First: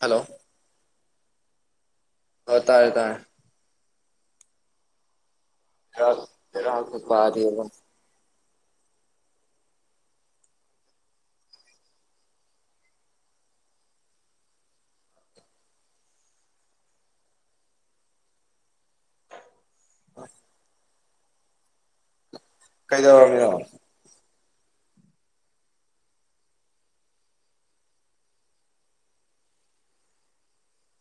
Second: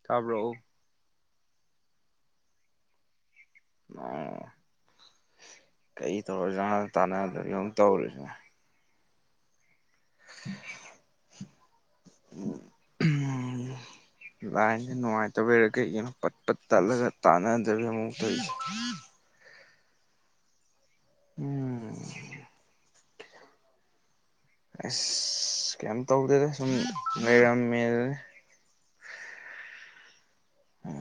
hello ꯇꯥꯕ꯭ꯔꯣ ꯍ ꯇꯥꯏꯦ ꯇꯥꯏ ꯑꯣ ꯀꯩ ꯕꯦꯔꯥ ꯇꯧꯔꯖ ꯇꯥꯟꯅꯗ ꯌ ꯄꯥꯗꯦꯕ ꯇꯧꯔꯨꯁꯤꯅ ꯎꯝ ꯂꯥꯏꯁ ꯅꯨꯡꯉꯥꯏꯇꯕꯩꯔꯥ ꯀꯩꯒꯤꯅꯣ ꯄꯠ ꯄꯠ ꯇꯠꯂꯒ ꯇꯥꯟꯅꯗꯕꯦ ꯑꯃ ꯍꯣꯏ ꯎꯝ ꯀꯩꯗꯕꯃꯤ ꯑꯁ ꯀꯩ ꯇꯧꯗꯦꯔꯦ ꯁꯨꯝ ꯂꯩ ꯃꯦ ꯎꯝ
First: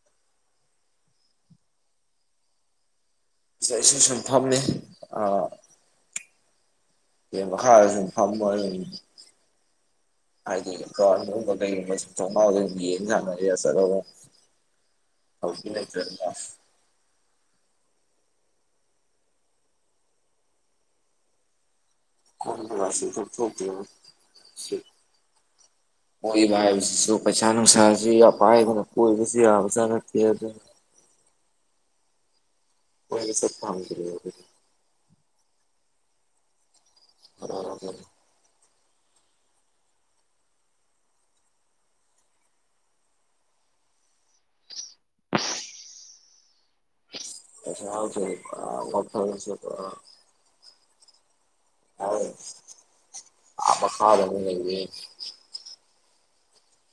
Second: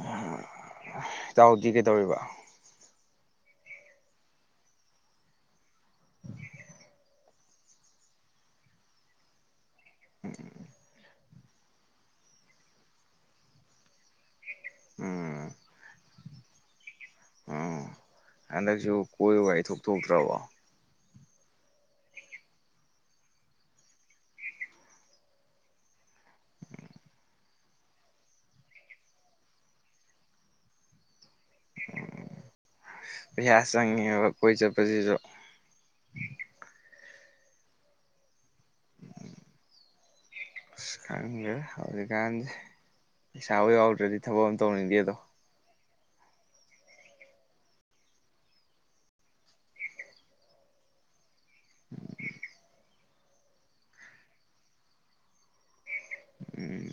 ꯆꯥꯎꯗꯤ ꯀꯩ ꯇꯧꯔꯤꯕ ꯁꯤ ꯑꯩꯁꯨ ꯁꯨꯝ ꯐꯝꯅꯤ ꯑ ꯍꯥ ꯐꯃ ꯍꯥꯏꯗꯤ ꯁꯠꯇꯃ ꯑꯣꯏ ꯌꯦꯖ ꯃꯔ ꯁꯗꯔ ꯎꯝ ꯑꯣꯐ ꯎꯝ ꯍꯟꯗꯛꯁꯨ ꯀꯣꯏꯕ ꯏꯊꯣꯛ ꯊꯣꯛꯇ꯭ꯔꯕꯣ ꯀꯔ ꯔꯁꯤ ꯐ ꯊꯣꯛꯇ ꯁꯤ [inaudible] ꯀꯣꯏꯕ ꯁ ꯄꯩꯁꯥꯅꯅꯨꯡꯁꯥꯁꯨ ꯄꯥꯏꯒꯅ ꯀꯣꯏꯁꯨ ꯌꯥꯥ ꯑꯗꯨ ꯀꯣꯏꯕ ꯆꯠꯄ ꯄꯩꯁ ꯐꯪꯗ꯭ꯔꯦ ꯆꯪꯉꯦꯕ ꯀꯣꯏ ꯆꯠꯄꯁꯤꯁꯨ ꯎꯝ ꯃꯔꯔꯔꯕꯔꯕꯅꯤ ꯍꯧꯖꯤꯀ ꯄꯩꯁꯥ ꯑꯣꯏ ꯋꯥꯥꯎꯇ꯭ꯔꯦꯗꯤ ꯊꯕꯛ ꯑꯃ ꯇꯧꯅꯤꯗꯦꯗꯣ ꯁ ꯌꯥꯁꯦꯊꯁ ꯑ ꯑ ꯈꯥ ꯑꯗꯨ ꯂꯩ ꯎꯝ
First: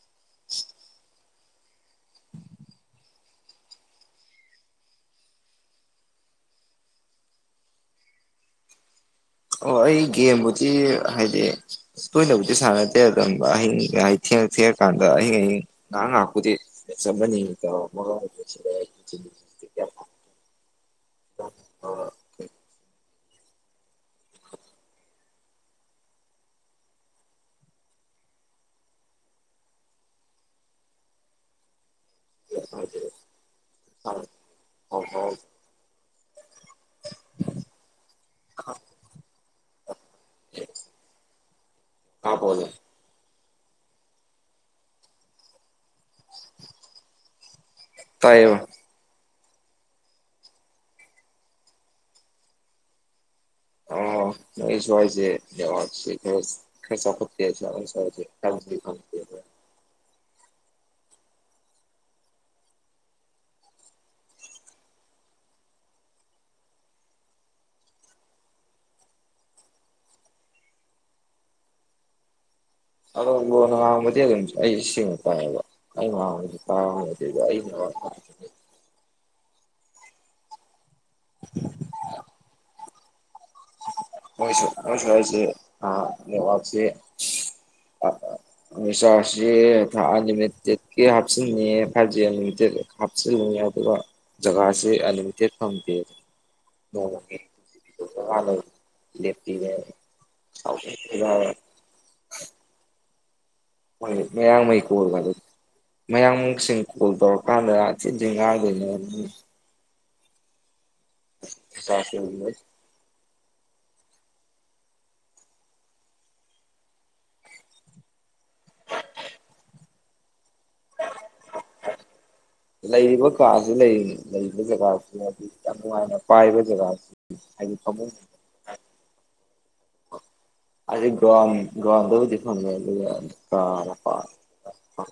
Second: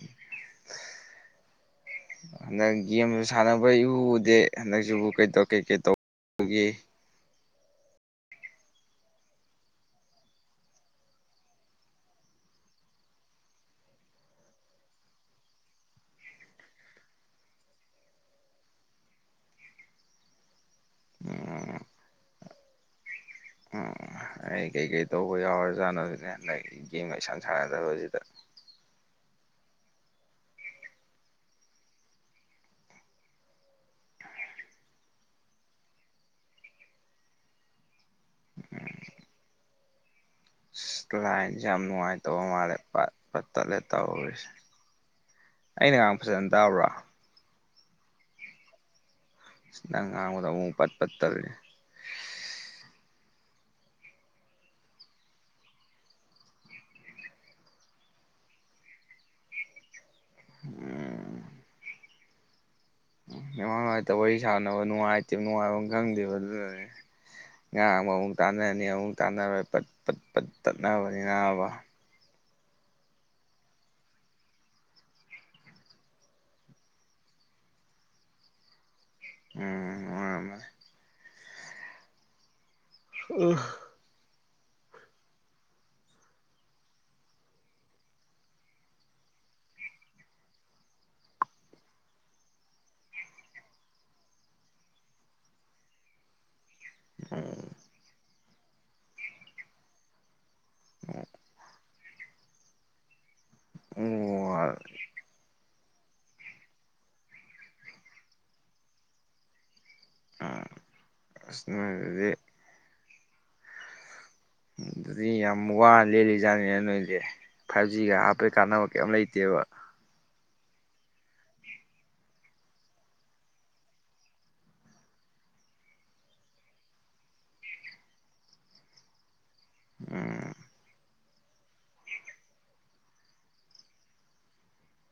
ꯍꯟꯗꯛ ꯒꯦꯝꯁꯨ ꯁꯥꯟꯅꯕ ꯏꯎꯗꯦ ꯍꯟꯗꯛꯁꯤꯕꯨ ꯀꯩꯧ ꯀꯩꯀꯩ ꯇꯧ ꯑꯒꯦ ꯑꯣ ꯑꯩ ꯒꯦꯝꯕꯨꯗꯤ ꯍꯥꯏꯗꯤ ꯇꯣꯏꯅꯕꯨꯗꯤ ꯁꯥꯟꯅꯗꯦ ꯑꯗꯨ ꯑꯍꯤꯡꯒ ꯍꯥꯏꯗꯤ ꯐꯦꯔꯀꯥꯟꯗ ꯍ ꯑꯌꯤꯡ ꯉꯥꯏꯍꯥꯛ ꯉꯥꯏꯍꯥꯛꯄꯨꯗꯤ ꯆꯕꯅꯤ [inaudible] [inaudible] ꯑꯩ ꯀꯩꯀꯩ ꯇꯧꯕ ꯌꯥꯎꯔꯖꯥꯠꯅꯣꯁꯤꯅꯦ ꯍꯟꯗꯛ ꯒꯦꯝꯒꯩꯁꯟ ꯁꯥꯟꯅꯗꯕꯁꯤꯗ [inaudible] ꯖꯦ ꯍꯣꯡ ꯍꯣꯡ [inaudible] ꯂꯥꯏꯁꯦ ꯌꯥꯝ ꯅꯨꯡꯉꯥꯏꯇꯕ ꯃꯥꯜꯂꯦ ꯄ ꯐꯠ ꯇꯠꯂꯦ ꯇꯧꯔꯤꯁꯦ ꯑꯩꯅꯒꯥꯡ ꯐꯖꯅ ꯇꯥꯕ꯭ꯔꯥ ꯇꯥꯏꯕ ꯅꯪ ꯉꯥꯡꯕꯗ ꯑꯃꯨꯛ ꯄꯠ ꯄꯠꯇꯔꯦ [inaudible] ꯁꯋꯥꯏꯁ ꯗꯦꯋꯥ ꯈ ꯈꯔ ꯆ ꯐ [inaudible] ꯎꯝ ꯃꯃꯥꯡ ꯅꯨꯡꯉꯥꯏꯇ ꯋꯥꯔꯤ ꯁꯥꯟꯅꯕ ꯅꯨꯡꯉꯥꯏꯇꯦꯕ ꯅꯨꯡꯉꯥꯏꯕ ꯈꯪꯗꯦꯕ ꯑꯗꯨ ꯉꯥꯡꯕ ꯑꯃꯨꯛ ꯇꯥꯟꯅꯔꯅꯤ ꯑꯃꯨꯛ ꯇꯥꯟꯅꯔꯣꯏꯠꯠ ꯄꯠ ꯇꯠꯅꯕꯅꯤ ꯉꯥꯡꯕ ꯑꯣ ꯃ ꯑꯗꯨ ꯁꯤ [inaudible] ꯎꯝ ꯑꯣꯃ [inaudible] ꯎ ꯍꯧꯣꯏꯁꯨ ꯑꯣꯏ ꯁ ꯍꯥꯏꯥꯏꯁ ꯅ ꯋꯥꯕꯁꯤ ꯎꯣ ꯑ ꯑꯂꯤꯃꯤꯇꯦꯀꯤ ꯍꯥꯞꯁꯤꯅꯤ ꯐꯥꯏꯚ ꯇꯦ ꯍꯥꯞ ꯑꯗꯨꯒ ꯖꯒꯥꯁꯤ ꯑꯟꯂꯤꯃꯤꯇꯦꯠ ꯐꯪꯗꯦ ꯎꯝ ꯋꯥꯦꯤ ꯃ ꯑꯣ ꯃꯌꯥꯡꯂꯃꯩ ꯀꯔ ꯃ ꯑꯗꯨ ꯃꯌꯥꯡꯃꯁꯤꯡ ꯀꯣꯜ ꯇꯧꯔꯀꯥꯟꯗ ꯆꯤꯖꯤꯡ ꯉꯥꯏꯗꯣꯏꯅꯦ ꯔꯤꯆꯥꯔꯖ ꯗꯤ ꯇꯧꯔꯤꯉꯩ ꯎꯝ ꯑꯗꯨꯗꯤ ꯌꯥꯝ ꯋꯥꯅ ꯂꯦꯜꯂꯤꯖꯥꯠꯅꯤꯅ ꯅꯣꯏꯁꯦ ꯐꯥꯏꯚ ꯖꯤꯒ ꯍꯥꯞꯄꯩ ꯀꯥꯟꯅꯕ ꯀꯩ ꯂꯩꯇꯦꯕ ꯎꯝ ꯂꯩꯔꯤꯕ ꯀꯥꯁꯤ ꯂꯩꯔꯤ ꯂꯩꯔꯤꯕ ꯖꯒꯥꯁꯤꯗꯤ ꯌꯥꯝ ꯅꯨꯡꯉꯥꯏꯅ ꯄꯥꯏꯕ ꯖꯒꯥꯁꯤ ꯍꯥꯏ ꯐꯃ [inaudible] ꯎꯝ ꯑꯩ ꯕ꯭ꯔꯥꯎꯟ ꯕ꯭ꯔꯥꯎꯟꯗꯕꯨꯗꯤ ꯐꯪꯉꯦ ꯑꯗꯨꯒ [unintelligible]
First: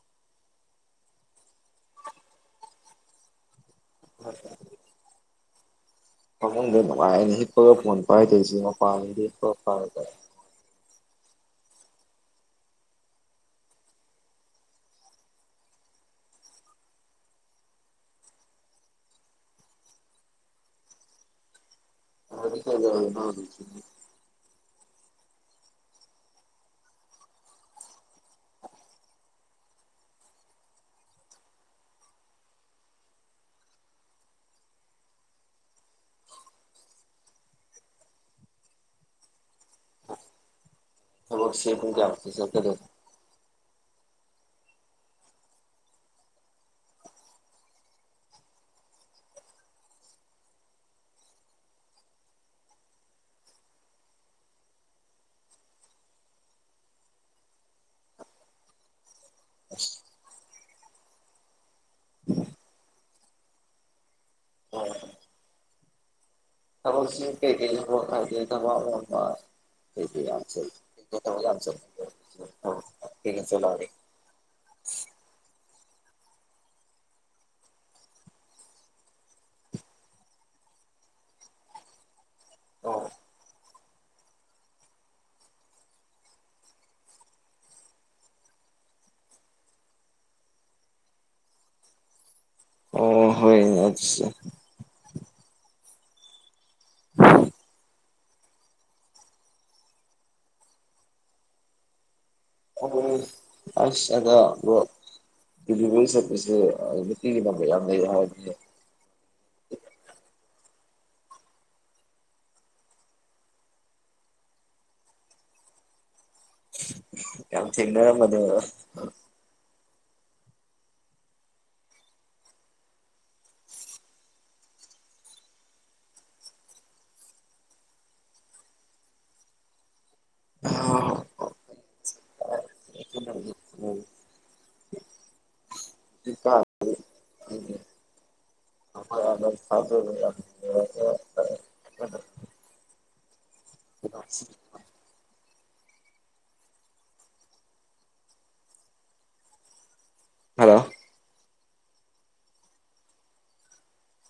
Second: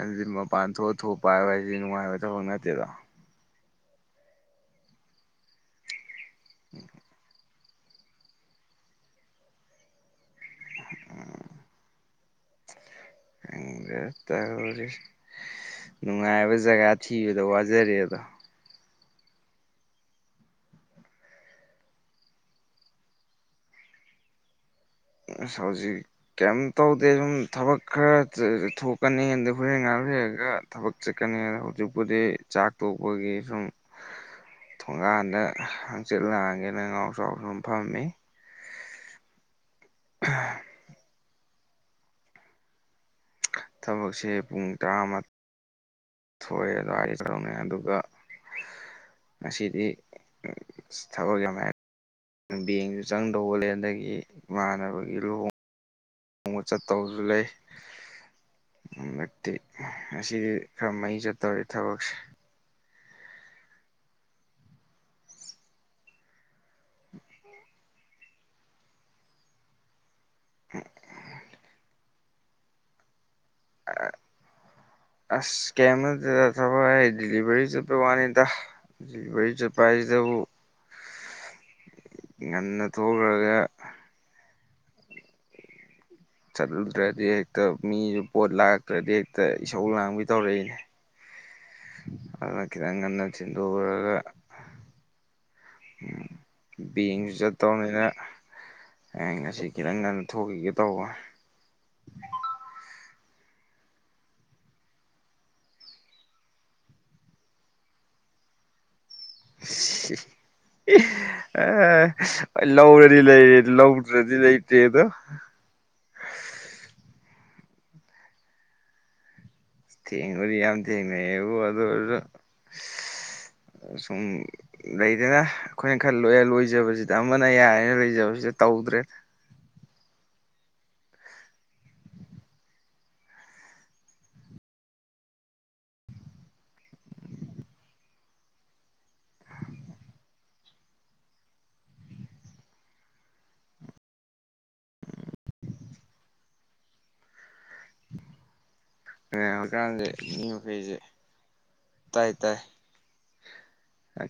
ꯑꯗꯨꯗꯤ ꯃꯄꯥꯟ ꯊꯣꯛꯑ ꯊꯣꯛꯄ ꯍꯥꯏꯕ ꯍꯥꯏꯗꯤ ꯅꯨꯡꯉꯥꯏꯕ ꯊꯕꯛ ꯅꯠꯇꯦꯗꯣ ꯍꯣꯏ ꯐꯃꯨꯡꯗ ꯅꯨꯡꯉꯥꯏꯅ ꯍꯤꯞꯄꯒ ꯐꯣꯟ ꯄꯥꯏꯗꯣꯏꯁꯤ ꯃꯄꯥꯟꯗ ꯍꯤꯞꯄꯒ [unintelligible] ꯈꯪꯗꯦ ꯇꯧꯔꯤꯁꯦ ꯅꯨꯡꯉꯥꯏꯕ ꯖꯒꯥ ꯊꯤꯕꯗ ꯋꯥꯖꯔꯦ ꯑꯗꯣ [unintelligible] ꯑꯁ ꯍꯧꯖꯤꯛ ꯀꯦꯝꯇꯧꯗꯦ ꯁꯨꯝ ꯊꯕꯛ ꯈꯔ ꯊꯣꯛꯀꯅꯤ ꯍꯣꯔꯦꯟ ꯉ ꯂꯩꯔꯒ ꯊꯕꯛ ꯆꯠꯀꯅꯤ ꯑꯗꯣ ꯍꯧꯖꯤꯛꯄꯨꯗꯤ ꯆꯥꯛ ꯇꯣꯛꯄꯒꯤ ꯁꯨꯝ ꯊꯣꯡꯒꯥꯟꯗ ꯍꯥꯡꯆꯤꯠ ꯂꯥꯡꯒꯦꯅ ꯉꯥꯎ ꯆꯥꯎ ꯁꯨꯝ ꯐꯝꯃꯤ [unintelligible] ꯊꯕꯛꯁꯤ ꯄꯨꯡ ꯀꯌꯥ ꯃꯨꯛꯀ ꯆꯠꯀꯗꯒꯦ ꯊꯕꯛꯁꯦ ꯄꯨꯡ ꯇꯔꯥꯃ ꯊꯣꯛꯑꯦ ꯑꯗꯨꯋꯥꯗꯧꯅꯦ ꯑꯗꯨꯒ ꯉꯁꯤꯗꯤ ꯊꯕꯛ ꯌꯥꯝꯃꯦꯍꯦ ꯕꯦꯡꯁꯨ ꯆꯪꯗꯧꯕ ꯂꯩ ꯑꯗꯒꯤ ꯏꯃꯥꯟꯅꯕꯒꯤ ꯂꯨꯍꯣꯡ ꯍꯣꯡꯕ ꯆꯠꯇꯧꯕꯁꯨ ꯂꯩ ꯍꯟꯗꯛꯇꯤ ꯉꯁꯤꯗꯤ ꯈꯔ ꯃꯩ ꯆꯠꯇꯧꯔꯤ ꯊꯕꯛꯁꯦ ꯊꯕꯛꯁꯤ ꯀꯩ ꯀꯩ [unintelligible] [unintelligible] [unintelligible] ꯀꯦꯝ ꯅꯠꯇꯦꯗ ꯊꯕꯛ ꯑꯩ ꯗꯦꯂꯤꯚꯔꯤ ꯆꯠꯄꯩ ꯋꯥꯅꯤꯗ ꯗꯦꯂꯤꯚꯔꯤ ꯆꯠꯄ ꯍꯥꯏꯁꯤꯗꯕꯨ ꯉꯟꯅ ꯊꯣꯛꯈ꯭ꯔꯒ ꯆꯠꯂꯨꯗ꯭ꯔꯗꯤ ꯍꯦꯛꯇ ꯃꯤꯁꯨ ꯄꯣꯠ ꯂꯥꯛꯇ꯭ꯔꯗꯤ ꯍꯦꯛꯇ ꯏꯁꯧ ꯂꯥꯡꯕꯤ ꯇꯧꯔꯛꯏ ꯑꯗꯨꯅ ꯈꯤꯇꯪ ꯉꯟꯅ ꯑꯣ ꯍꯣꯏꯅꯦ ꯊꯤꯟꯗꯣꯛꯎꯔꯒ ꯑꯗꯨꯁꯨ ꯎꯝ ꯕꯦꯡꯁꯨ ꯆꯠꯇꯧꯅꯤꯅ ꯑ ꯉꯁꯤ ꯈꯤꯇꯪ ꯉꯟꯅ ꯊꯣꯛꯈꯤꯒꯦ ꯇꯧꯕ ꯑꯁ ꯑꯗꯣ ꯗꯤꯂꯤꯚꯔꯤ ꯆꯠꯄꯁꯦ ꯅꯨꯡꯇꯤꯒꯤ ꯊꯕꯛ ꯌꯥꯝ ꯂꯩ ꯍꯥꯏꯕꯅꯦ [unintelligible] ꯂꯧꯔꯗꯤ ꯂꯩꯔꯦ ꯂꯧꯗ꯭ꯔꯗꯤ ꯂꯩꯇꯦꯗꯣ [unintelligible] ꯌꯥꯝ ꯊꯦꯡꯅꯔꯝꯃꯗꯣ ꯊꯦꯡꯕꯨꯗꯥ ꯌꯥꯝ ꯊꯦꯡꯅꯩ ꯑꯕꯨ ꯑꯗꯨ ꯑꯣꯏꯁꯨ ꯁꯨꯝ ꯂꯩꯗꯅ ꯑꯩꯈꯣꯏꯅ ꯈ ꯂꯣꯏꯌꯜ ꯑꯣꯏꯗꯕꯁꯤꯗ ꯑꯃꯅ ꯌꯥꯔꯦꯅ ꯂꯩꯖꯕꯁꯤ ꯇꯧꯗ꯭ꯔꯦ ꯑ [unintelligible] [unintelligible] [unintelligible] ꯑ ꯍꯧꯖꯤꯛꯀꯥꯟꯁꯦ ꯃꯤ ꯃꯈꯩꯁꯦ ꯇꯥꯏ ꯇꯥꯏ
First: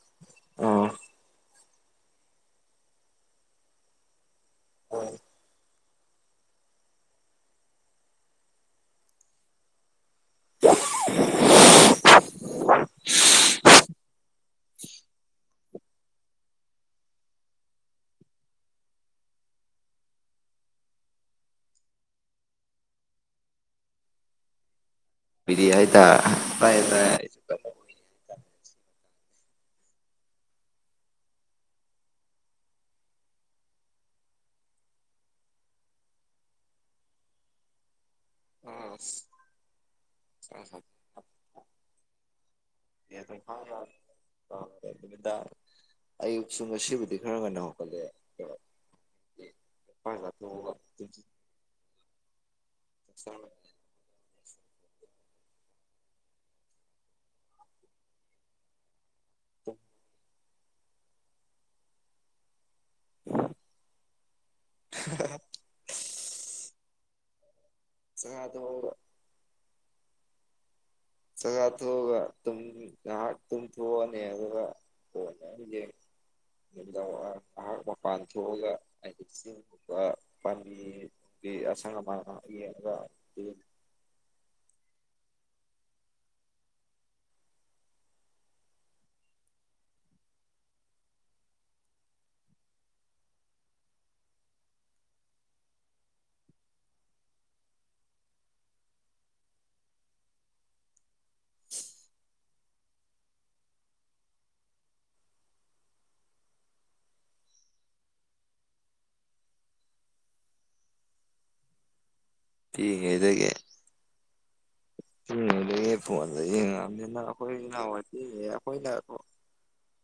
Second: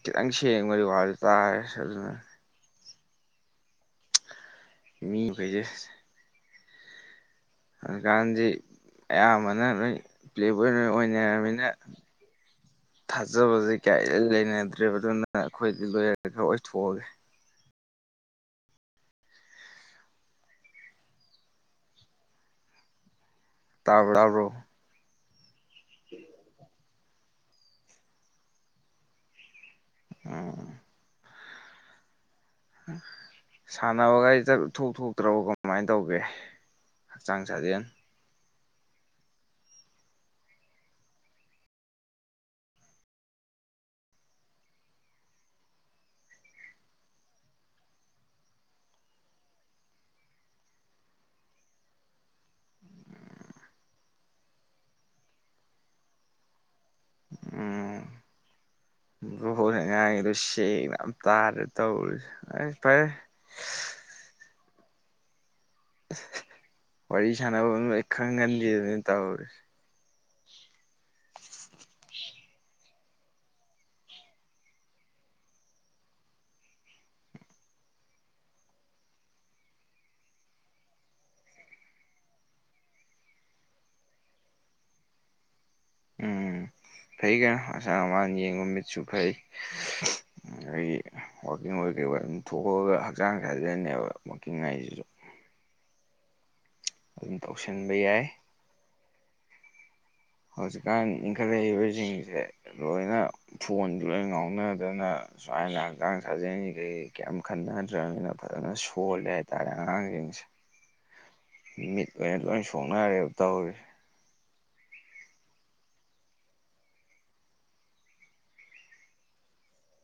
ꯈꯤꯇꯪ ꯁꯦꯡꯕꯗꯤ ꯑꯥ ꯋꯥꯠꯂꯤ ꯇꯥꯏ ꯑꯗꯨꯅ ꯃꯤ ꯈꯩꯖꯦ ꯍꯧꯖꯤꯛꯀꯥꯟꯗꯤ ꯑꯌꯥꯝꯕꯅ ꯂꯣꯏ ꯄ꯭ꯂꯦꯕꯣꯏ ꯂꯣꯏ ꯑꯣꯏꯅꯔꯝꯅꯤꯅ ꯊꯥꯖꯕꯁꯦ ꯀꯌꯥ ꯏꯂꯩ ꯂꯩꯅꯗ꯭ꯔꯦꯕ ꯑꯗꯨꯅ ꯑꯈꯣꯏꯗꯤ ꯂꯣꯏꯌꯜ ꯈꯔ ꯑꯣꯏꯊꯣꯛꯑꯒꯦ ꯇꯥꯕꯔ ꯇꯥꯕ꯭ꯔꯣ [unintelligible] ꯇꯥꯏ ꯇꯥꯏ ꯎꯝ ꯁꯥꯟꯅꯕꯒ ꯊꯣꯛ ꯊꯣꯛꯇ꯭ꯔꯕ ꯀꯃꯥꯏꯅ ꯇꯧꯒꯦ ꯍꯛꯆꯥꯡ ꯁꯥꯖꯦꯜ ꯎꯝ ꯑ ꯌꯦꯁꯨ ꯈꯥꯗꯥ ꯑꯌꯨꯛꯁꯨ ꯉꯁꯤꯕꯨꯗꯤ ꯈꯔ ꯉꯟꯅ ꯍꯧꯀꯠꯂꯦ ꯍ ꯂ ꯊ ꯁꯔꯃꯦ ꯎꯝ ꯌꯥ ꯆꯦꯡꯅ ꯌꯥꯝ ꯇꯥꯔꯦ ꯇꯧꯔꯨꯁꯦ ꯑꯩ ꯐꯔꯦ [unintelligible] ꯋꯥꯔꯤ ꯁꯅꯕ ꯑꯦ ꯈꯪꯒꯥꯟꯗ ꯇꯣꯛꯑꯒ ꯑꯗꯨꯅꯤ ꯇꯕꯨ ꯆꯒꯥ ꯊꯣꯛꯑꯒꯨꯝ ꯉꯥꯏꯍꯥꯛ ꯇꯨꯝ ꯊꯣꯛꯑꯅꯤ ꯑꯗꯨꯒ ꯍ ꯌꯥ ꯑꯩꯍꯥꯛ ꯃꯄꯥꯟ ꯊꯣꯛꯑꯒ ꯑꯩ ꯆꯁꯤꯡꯄ ꯄꯥꯝꯕꯤ ꯀ ꯑꯁ ꯃ [unintelligible] ꯎꯝ ꯐꯩ ꯀꯩꯅꯣ ꯑꯁꯥ ꯑꯃꯅ ꯌꯦꯡꯉ ꯃꯤꯠꯁꯨ ꯐꯩ ꯑꯩꯒꯤꯀꯤꯡ ꯑꯩꯈꯣꯏ ꯀꯩ ꯑꯗꯨꯝ ꯊꯣꯛꯑꯒ ꯍꯛꯆꯥꯡ ꯁꯥꯗꯅꯦꯕ ꯋꯀꯤꯡ ꯉꯥꯏꯁꯤꯁꯨ ꯑꯗꯨꯝ ꯇꯧꯁꯤꯟꯕ ꯌꯥꯏ ꯍꯧꯖꯤꯛꯀꯥꯟ ꯏꯟꯈꯠꯂꯛꯏꯕꯁꯤꯡꯁꯦ ꯂꯣꯏꯅ ꯐꯣꯟꯁꯨ ꯂꯣꯏ ꯉꯥꯎꯅꯗꯅ ꯁꯨꯃꯥꯏꯅ ꯍꯛꯆꯥꯡ ꯁꯥꯖꯦꯟꯁꯤꯒꯩ ꯀꯌꯥꯝ ꯈꯟꯅꯗ꯭ꯔꯕꯅꯤꯅ ꯐꯖꯅ ꯁꯣꯜꯂꯦ ꯍꯥꯏꯇꯥꯔꯦ ꯑꯉꯥꯡꯁꯤꯡꯁꯦ ꯃꯤꯠ ꯑꯣꯏꯅ ꯂꯣꯏ ꯁꯣꯛꯅꯔꯦꯕ ꯇꯧꯔꯤ ꯎ ꯑꯗꯨꯗꯒꯤ ꯐꯣꯟꯗ ꯌꯦꯡꯉꯛꯑꯕꯅꯤꯅ ꯑꯩꯈꯣꯏ ꯏꯅꯥꯍꯥꯟꯋꯥꯏꯗꯤ ꯑꯩꯈꯣꯏꯅ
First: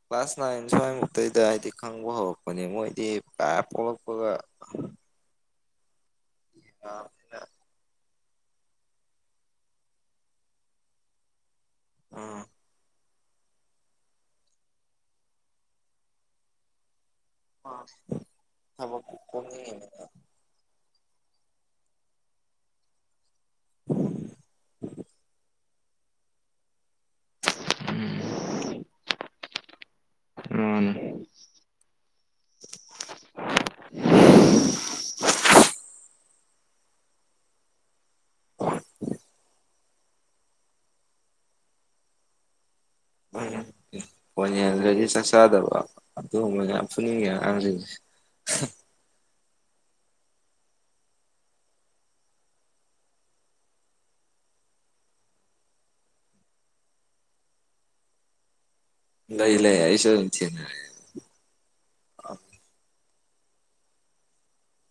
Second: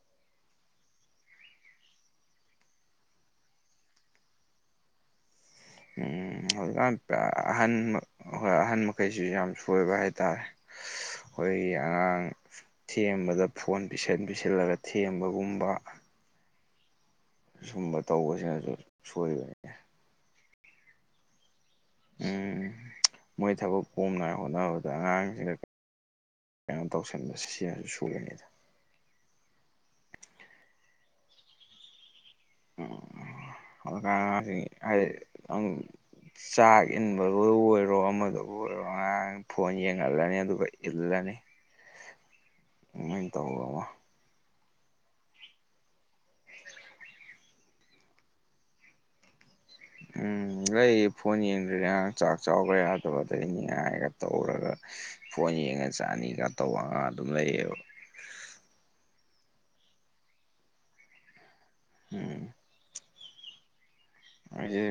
ꯀ꯭ꯂꯥꯁ ꯅꯥꯏꯟ ꯁ꯭ꯋꯥꯏꯃꯨꯛꯇꯩꯗ ꯍꯥꯏꯗꯤ ꯈꯪꯕ ꯍꯧꯔꯛꯄꯅꯦ ꯃꯣꯏꯗꯤ ꯀ ꯄꯣꯛꯂꯛꯄꯒ [unintelligible] ꯎꯝꯀ ꯌꯥꯝꯅ ꯑꯍꯟ ꯑꯩꯣꯏ ꯑꯍꯟ ꯃꯈꯩꯁꯤ ꯌꯥꯝ ꯁꯣꯏꯕ ꯍꯥꯏꯇꯥꯔꯦ ꯑꯩꯈꯣꯏꯒꯤ ꯑꯉꯥꯡ ꯎꯝ ꯊꯦꯝꯕꯗ ꯐꯣꯟ ꯄꯁꯤꯟ ꯄꯁꯤꯟꯂꯒ ꯊꯦꯝꯕꯒꯨꯝꯕ ꯁꯨꯝꯕ ꯇꯧꯕꯁꯤꯅꯁꯨ ꯊꯕꯛ ꯁꯣꯏꯕꯅꯤ ꯀꯣꯝꯅꯤꯡꯉꯤꯅꯤꯅ ꯎꯝ ꯃꯣꯏ ꯊꯕꯛ ꯄꯣꯝꯅꯉꯥꯏ ꯍꯣꯠꯅꯕꯗ ꯑꯉꯥꯡꯁꯤꯗ ꯀꯩꯅꯣ ꯇꯧꯁꯤꯟꯕ ꯁꯤ ꯁꯤꯌꯥꯁꯨ ꯁꯨꯒꯅꯤꯗ ꯑꯅꯦ ꯎ ꯀ ꯑꯦ ꯆꯥꯛ ꯏꯟꯕꯕꯨ ꯑꯣꯏꯔꯣ ꯑꯃꯗꯕꯨ ꯑꯣꯏꯔꯣ ꯑꯉꯥꯡ ꯐꯣꯟꯡ ꯑꯗꯅꯦ ꯑ ꯑꯗꯨꯩ ꯏꯗꯅꯦꯦ ꯍ ꯐꯅꯤ ꯑꯗꯒꯤ ꯆꯥꯛ ꯆꯥꯗꯕ ꯑꯗꯨꯒꯨꯝꯕ ꯌꯥꯝ ꯐꯨꯅꯤꯡꯉꯦ ꯑꯉꯥꯡꯁꯤꯡꯁꯦ ꯎꯝ ꯂꯩ ꯐꯣꯟ ꯌꯦꯡꯗ꯭ꯔꯅꯦ ꯆꯥꯛ ꯆꯥꯎꯈ꯭ꯔꯦ ꯌꯥꯗꯕꯗꯅꯤ ꯍꯥꯏꯒ ꯇꯧꯔꯒ ꯐꯣꯟ ꯌꯦꯡꯉ ꯆꯠꯑꯅꯤꯒ ꯇꯧꯔꯒ ꯑꯗꯨꯝ ꯂꯩꯌꯦꯕ ꯂꯏ ꯂꯩ ꯍꯥꯏꯏꯁꯨ ꯍꯧꯖꯤ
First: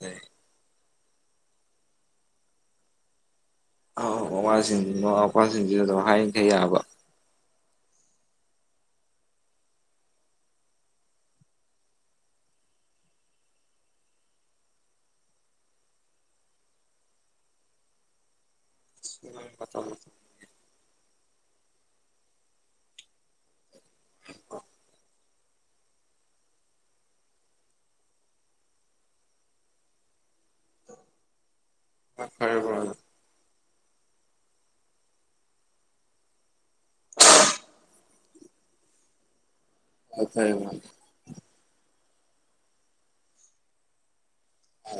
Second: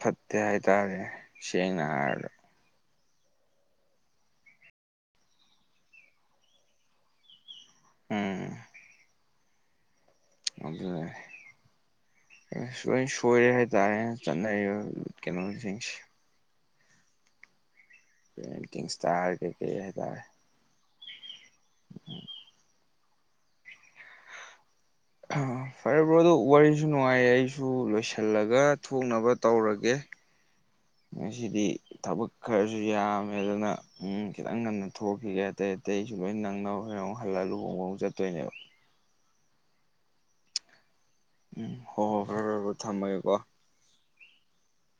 ꯐꯠꯇꯦ ꯍꯥꯏꯇꯥꯔꯦ ꯁꯦꯡꯅ ꯍꯥꯏꯒ ꯑ ꯃꯃꯁꯤꯡ ꯃꯃꯥ ꯃꯄꯥꯁꯤꯡꯁꯤꯁꯨ ꯑꯗꯨꯝ ꯍꯥꯏꯡꯈꯩ ꯌꯥꯕ ꯎꯝ ꯑꯗꯨꯗ ꯂꯣꯏ ꯁꯣꯏꯔꯦ ꯍꯥꯏꯇꯥꯔꯦ ꯆꯠꯅꯔꯤꯕ ꯀꯩꯅꯣꯁꯤꯡꯁꯦ ꯄ ꯏꯁꯇꯥꯔ ꯀꯩꯀꯩ ꯍꯥꯏꯇꯥꯔ ꯑ ꯐꯔꯕ꯭ꯔꯣ ꯑꯗꯨ ꯋꯥꯔꯤꯁꯨ ꯅꯨꯡꯉꯥꯏꯌꯦ ꯑꯩꯁꯨ ꯂꯣꯏꯁꯤꯜꯂꯒ ꯊꯣꯛꯅꯕ ꯇꯧꯔꯒꯦ ꯁꯤꯗꯤ ꯊꯕꯛ ꯈꯔ ꯈꯔꯁꯨ ꯌꯥ ꯃ ꯑꯗꯨꯅ ꯎ ꯈꯤꯇꯪ ꯉꯟꯅ ꯊꯣꯛꯈꯤꯒꯦ ꯍꯥꯏꯔ ꯑꯇꯩꯁꯨ ꯂꯣꯏ ꯅꯪꯅꯧ ꯍꯔꯧ ꯍꯜꯂꯜ ꯂꯨꯍꯣꯡꯕꯥꯎ ꯆꯠꯇꯣꯏꯅꯤ [unintelligible] ꯑ ꯊꯥꯏ ꯎꯝ ꯍꯣ ꯍꯣꯏ ꯐꯔꯦ ꯐꯔ ꯊꯝꯃꯒꯦꯀꯣ ꯍ